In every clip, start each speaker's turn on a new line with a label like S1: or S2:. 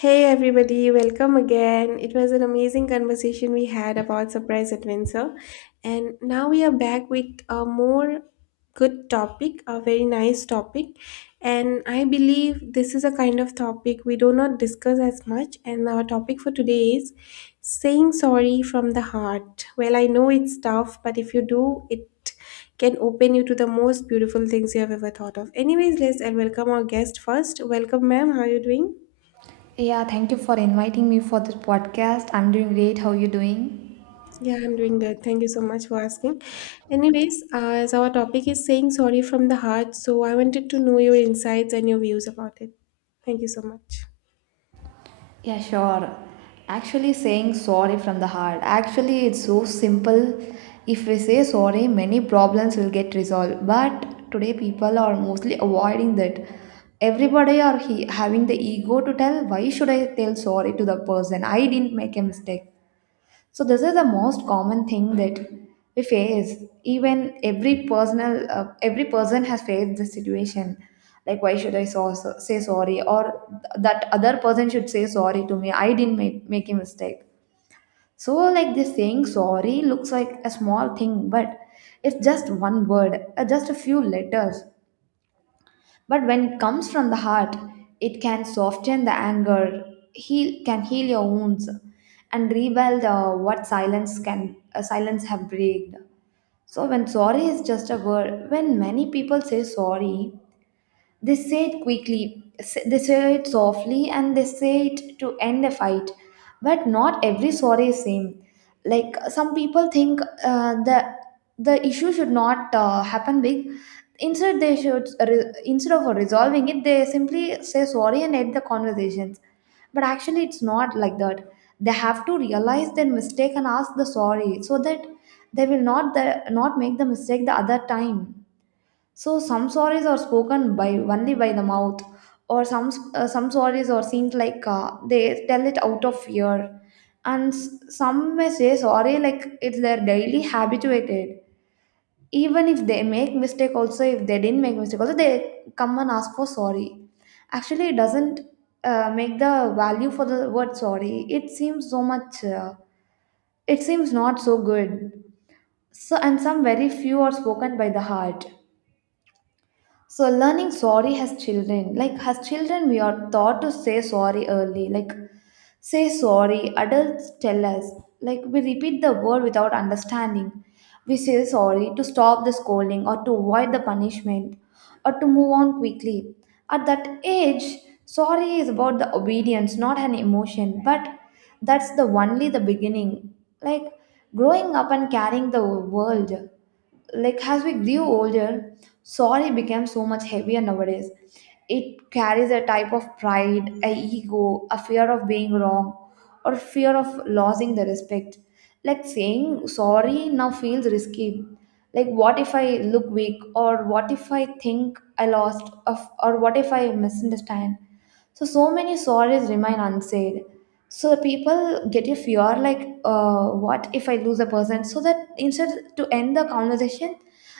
S1: Hey everybody, welcome again. It was an amazing conversation we had about surprise adventure, and now we are back with a more good topic, a very nice topic. And I believe this is a kind of topic we do not discuss as much. And our topic for today is saying sorry from the heart. Well, I know it's tough, but if you do, it can open you to the most beautiful things you have ever thought of. Anyways, let's and welcome our guest first. Welcome, ma'am. How are you doing?
S2: Yeah, thank you for inviting me for this podcast. I'm doing great. How you doing?
S1: Yeah, I'm doing good. Thank you so much for asking. Anyways, as our topic is saying sorry from the heart, so I wanted to know your insights and your views about it. Thank you so much.
S2: Yeah, sure. Actually, saying sorry from the heart. Actually, it's so simple. If we say sorry, many problems will get resolved. But today, people are mostly avoiding that. Everybody are he having the ego to tell. Why should I tell sorry to the person? I didn't make a mistake. So this is the most common thing that we face. Even every person has faced this situation. Like, why should I say sorry? Or that other person should say sorry to me. I didn't make a mistake. So, like this saying sorry looks like a small thing, but it's just one word, just a few letters. But when it comes from the heart, it can soften the anger, can heal your wounds, and rebuild what silence can silence have breathed. So when sorry is just a word, when many people say sorry, they say it quickly, they say it softly, and they say it to end a fight. But not every sorry is same. Like some people think the issue should not happen big. Instead, they should instead of resolving it, they simply say sorry and end the conversations. But actually, it's not like that. They have to realize their mistake and ask the sorry so that they will not make the mistake the other time. So some stories are spoken by only by the mouth, or some stories are seems like they tell it out of fear, and some may say sorry like it's their daily habituated. Even if they make mistake, also if they didn't make mistake, also they come and ask for sorry. Actually, it doesn't make the value for the word sorry. It seems so much. It seems not so good. So and some very few are spoken by the heart. So learning sorry has children, like has children, we are taught to say sorry early, like say sorry. Adults tell us, like we repeat the word without understanding. We say sorry to stop the scolding or to avoid the punishment or to move on quickly. At that age, sorry is about the obedience, not an emotion. But that's the only the beginning. Like growing up and carrying the world, like as we grew older, sorry became so much heavier nowadays. It carries a type of pride, a ego, a fear of being wrong, or fear of losing the respect. Like saying sorry now feels risky. Like what if I look weak, or what if I think I lost, of, or what if I misunderstand? So, so many stories remain unsaid. So the people get a fear like, what if I lose a person? So that instead to end the conversation,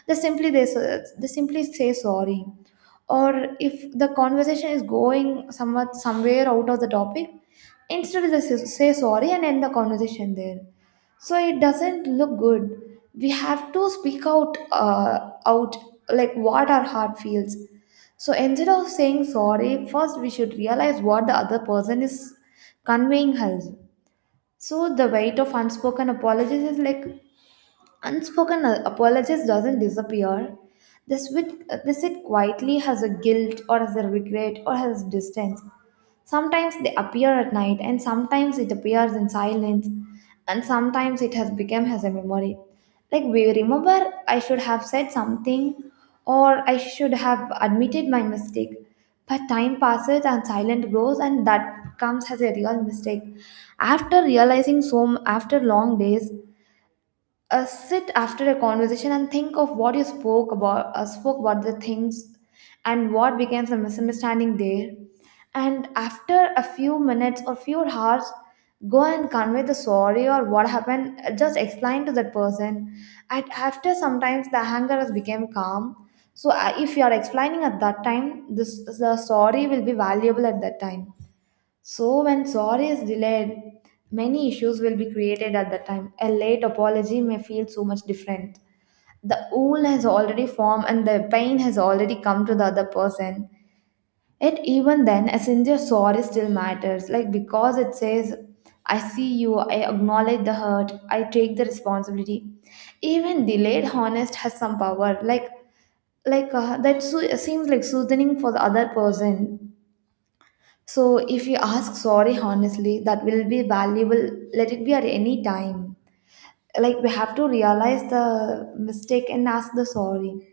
S2: they simply say sorry. Or if the conversation is going somewhat somewhere out of the topic, instead say sorry and end the conversation there, so it doesn't look good. We have to speak out like what our heart feels. So instead of saying sorry first, we should realize what the other person is conveying us. So the weight of unspoken apologies is like, unspoken apologies doesn't disappear. They sit quietly as a guilt or as a regret or as distance. Sometimes they appear at night, and sometimes it appears in silence, and sometimes it has become as a memory. Like we remember I should have said something or I should have admitted my mistake. But time passes and silence grows, and that comes as a real mistake. After after long days, sit after a conversation and think of what you spoke about the things and what became the misunderstanding there, and after a few minutes or few hours, go and convey the sorry or what happened. Just explain to that person, and after sometimes the anger has become calm. So if you are explaining at that time, this the sorry will be valuable at that time. So, when sorry is delayed, many issues will be created at that time. A late apology may feel so much different. The wound has already formed and the pain has already come to the other person. Yet, even then, a sincere sorry still matters, like because it says, I see you, I acknowledge the hurt, I take the responsibility. Even delayed honest has some power, like that seems like soothing for the other person. So if you ask sorry honestly, that will be valuable. Let it be at any time. Like we have to realize the mistake and ask the sorry.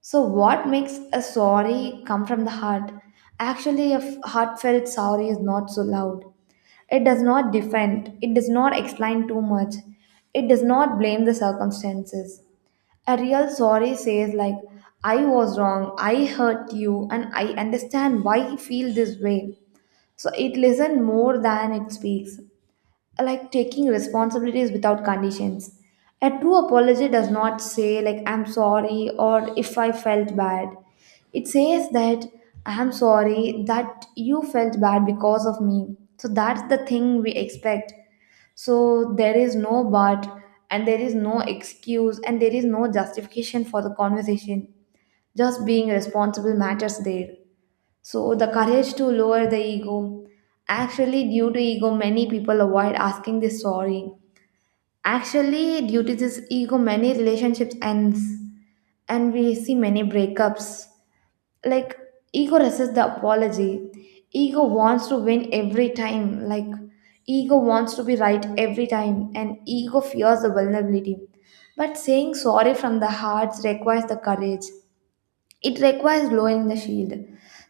S2: So what makes a sorry come from the heart? Actually, a heartfelt sorry is not so loud. It does not defend. It does not explain too much. It does not blame the circumstances. A real sorry says like, I was wrong, I hurt you, and I understand why you feel this way. So it listens more than it speaks, like taking responsibilities without conditions. A true apology does not say, like, I'm sorry or if I felt bad. It says that I'm sorry that you felt bad because of me. So that's the thing we expect. So there is no but, and there is no excuse, and there is no justification for the conversation. Just being responsible matters there. So, the courage to lower the ego. Actually, due to ego, many people avoid asking this sorry. Actually, due to this ego, many relationships ends, and we see many breakups. Like ego resists the apology. Ego wants to win every time. Like ego wants to be right every time, and ego fears the vulnerability. But saying sorry from the heart requires the courage. It requires lowering the shield,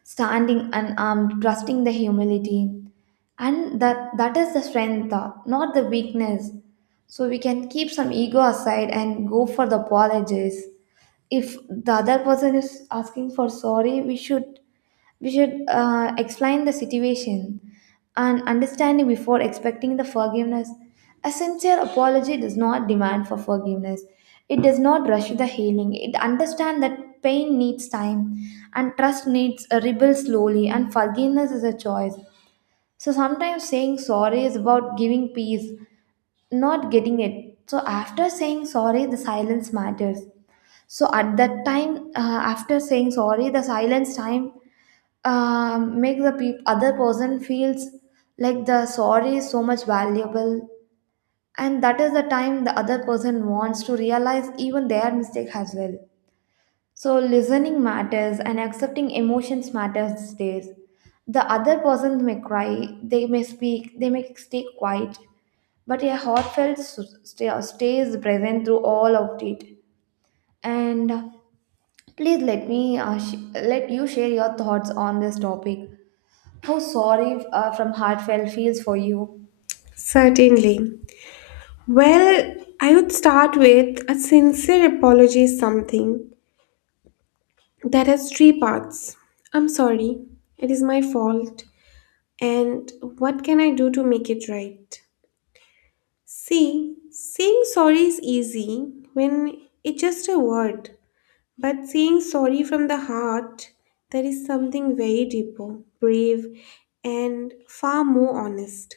S2: standing unarmed, trusting the humility, and that is the strength, not the weakness. So we can keep some ego aside and go for the apologies. If the other person is asking for sorry, we should explain the situation and understanding before expecting the forgiveness. A sincere apology does not demand for forgiveness. It does not rush the healing. It understands that pain needs time and trust needs a rebuild slowly, and forgiveness is a choice. So sometimes saying sorry is about giving peace, not getting it. So after saying sorry, the silence matters. So at that time, after saying sorry, the silence time make the other person feels like the sorry is so much valuable, and that is the time the other person wants to realize even their mistake as well. So listening matters and accepting emotions matters these days. The other person may cry, they may speak, they may stay quiet, but a heartfelt stays present through all of it. And please let me let you share your thoughts on this topic, how sorry from heartfelt feels for you.
S1: Certainly. Well, I would start with a sincere apology is something that has three parts. I'm sorry, it is my fault, and what can I do to make it right? See, saying sorry is easy when it's just a word. But saying sorry from the heart, there is something very deeper, brave, and far more honest.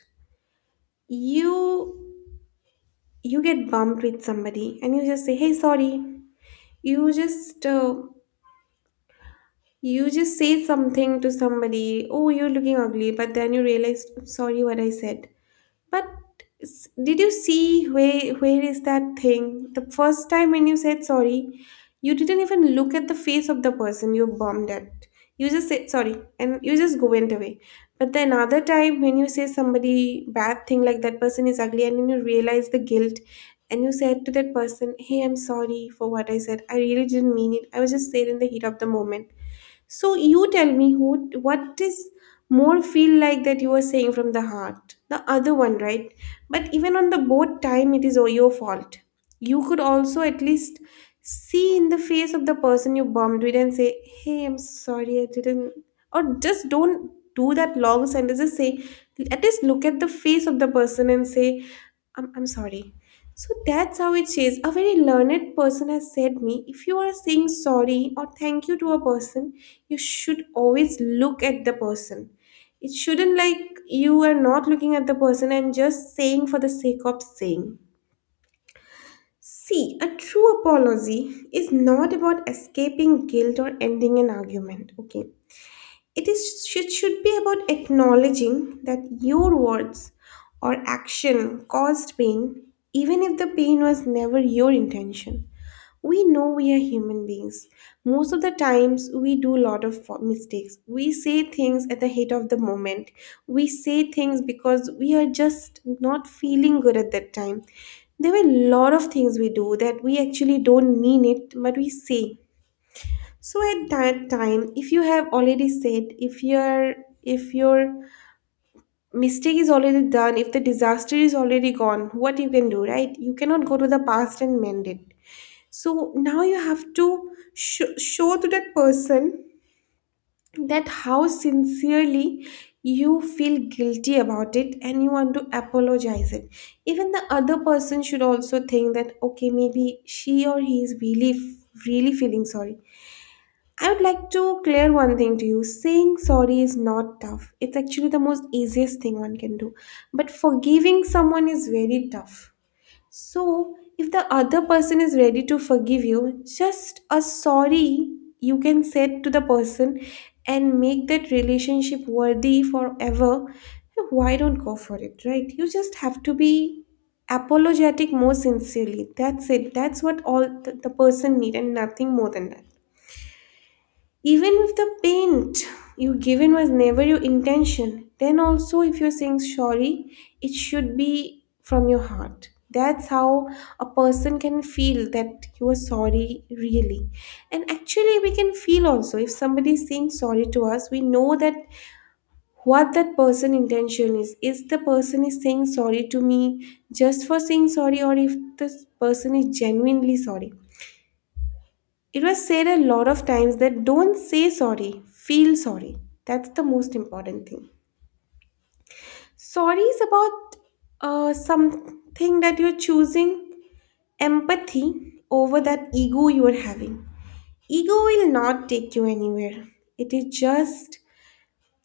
S1: You you get bumped with somebody and you just say, "Hey, sorry." You just uh, you just say something to somebody. Oh, you're looking ugly, but then you realize, "Sorry, what I said." But did you see where is that thing? The first time when you said sorry, you didn't even look at the face of the person you bombed at. You just said sorry and you just go went away. But then another time when you say somebody bad thing like that person is ugly and then you realize the guilt and you said to that person, "Hey, I'm sorry for what I said. I really didn't mean it. I was just there in the heat of the moment." So you tell me who what is more feel like that you are saying from the heart. The other one, right? But even on the both time it is all your fault. You could also at least see in the face of the person you bombed with and say, "Hey, I'm sorry I didn't," or just don't do that long sentence. Just say at least look at the face of the person and say I'm sorry. So that's how it says. A very learned person has said me, if you are saying sorry or thank you to a person, you should always look at the person. It shouldn't like you are not looking at the person and just saying for the sake of saying. See, a true apology is not about escaping guilt or ending an argument. Okay. It is it should be about acknowledging that your words or action caused pain, even if the pain was never your intention. We know we are human beings. Most of the times we do a lot of mistakes. We say things at the heat of the moment. We say things because we are just not feeling good at that time. There were a lot of things we do that we actually don't mean it but we say. So at that time, if you have already said, if your mistake is already done, if the disaster is already gone, what you can do, right? You cannot go to the past and mend it. So now you have to show to that person that how sincerely you feel guilty about it and you want to apologize it. Even the other person should also think that okay, maybe she or he is really feeling sorry. I would like to clear one thing to you. Saying sorry is not tough. It's actually the most easiest thing one can do. But forgiving someone is very tough. So, if the other person is ready to forgive you, just a sorry you can say to the person and make that relationship worthy forever. Why don't go for it, right? You just have to be apologetic more sincerely. That's it. That's what all the person need and nothing more than that. Even if the paint you given was never your intention, then also if you're saying sorry, it should be from your heart. That's how a person can feel that you are sorry really. And actually we can feel also if somebody is saying sorry to us, we know that what that person intention is. Is the person is saying sorry to me just for saying sorry, or if this person is genuinely sorry. It was said a lot of times that don't say sorry, feel sorry. That's the most important thing. Sorry is about something that you're choosing empathy over that ego you are having. Ego will not take you anywhere. It is just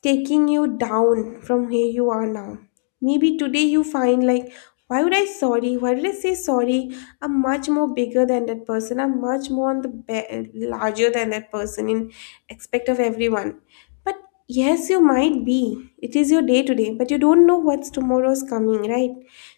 S1: taking you down from where you are now. Maybe today you find like, why would I sorry? Why did I say sorry? I'm much more bigger than that person. I'm much more on the larger than that person in expect of everyone. But yes, you might be. It is your day today, but you don't know what's tomorrow's coming, right?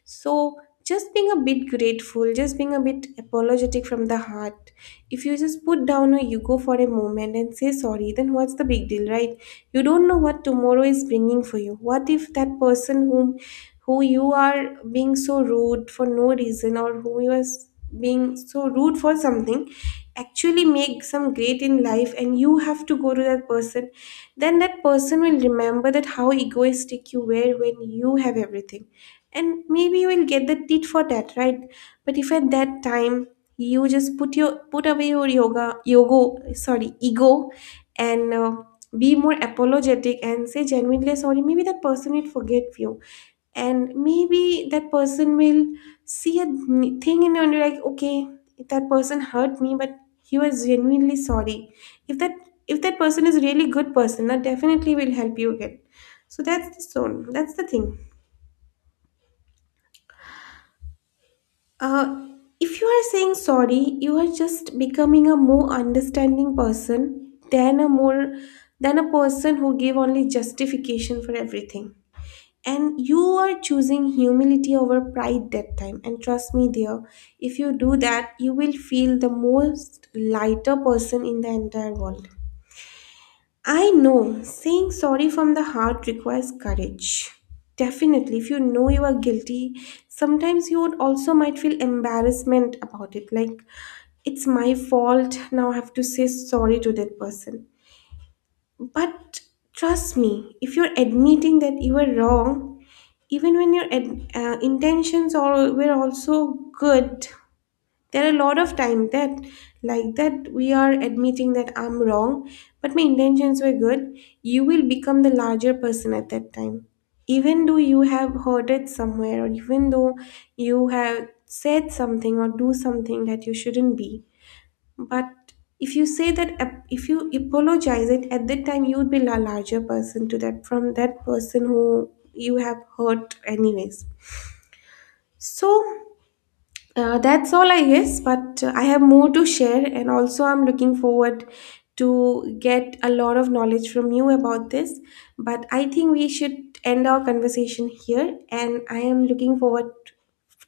S1: So just being a bit grateful, just being a bit apologetic from the heart. If you just put down your ego for a moment and say sorry, then what's the big deal, right? You don't know what tomorrow is bringing for you. What if that person whom who you are being so rude for no reason or who you are being so rude for something actually make some great in life and you have to go to that person, then that person will remember that how egoistic you were when you have everything, and maybe you will get the tit for that, right? But if at that time you just put away your yoga yoga sorry ego and be more apologetic and say genuinely sorry, maybe that person will forget you and maybe that person will see a thing in you and you're like, okay, that person hurt me, but he was genuinely sorry. if that if that person is really good person, that definitely will help you again. So that's the zone, that's the thing. uh if you are saying sorry, you are just becoming a more understanding person than a person who give only justification for everything, and you are choosing humility over pride that time. And trust me dear, if you do that, you will feel the most lighter person in the entire world. I know saying sorry from the heart requires courage. Definitely, if you know you are guilty, sometimes you would also might feel embarrassment about it, like it's my fault, now I have to say sorry to that person. But trust me, if you're admitting that you were wrong, even when your intentions are were also good. There are a lot of time that like that we are admitting that I'm wrong but my intentions were good. You will become the larger person at that time, even though you have hurted somewhere, or even though you have said something or do something that you shouldn't be. But if you say that, if you apologize it at that time, you would be a larger person to that from that person who you have hurt, anyways. So that's all, I guess. But I have more to share, and also I'm looking forward to get a lot of knowledge from you about this. But I think we should end our conversation here, and I am looking forward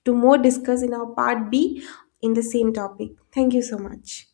S1: to more discuss in our part B in the same topic. Thank you so much.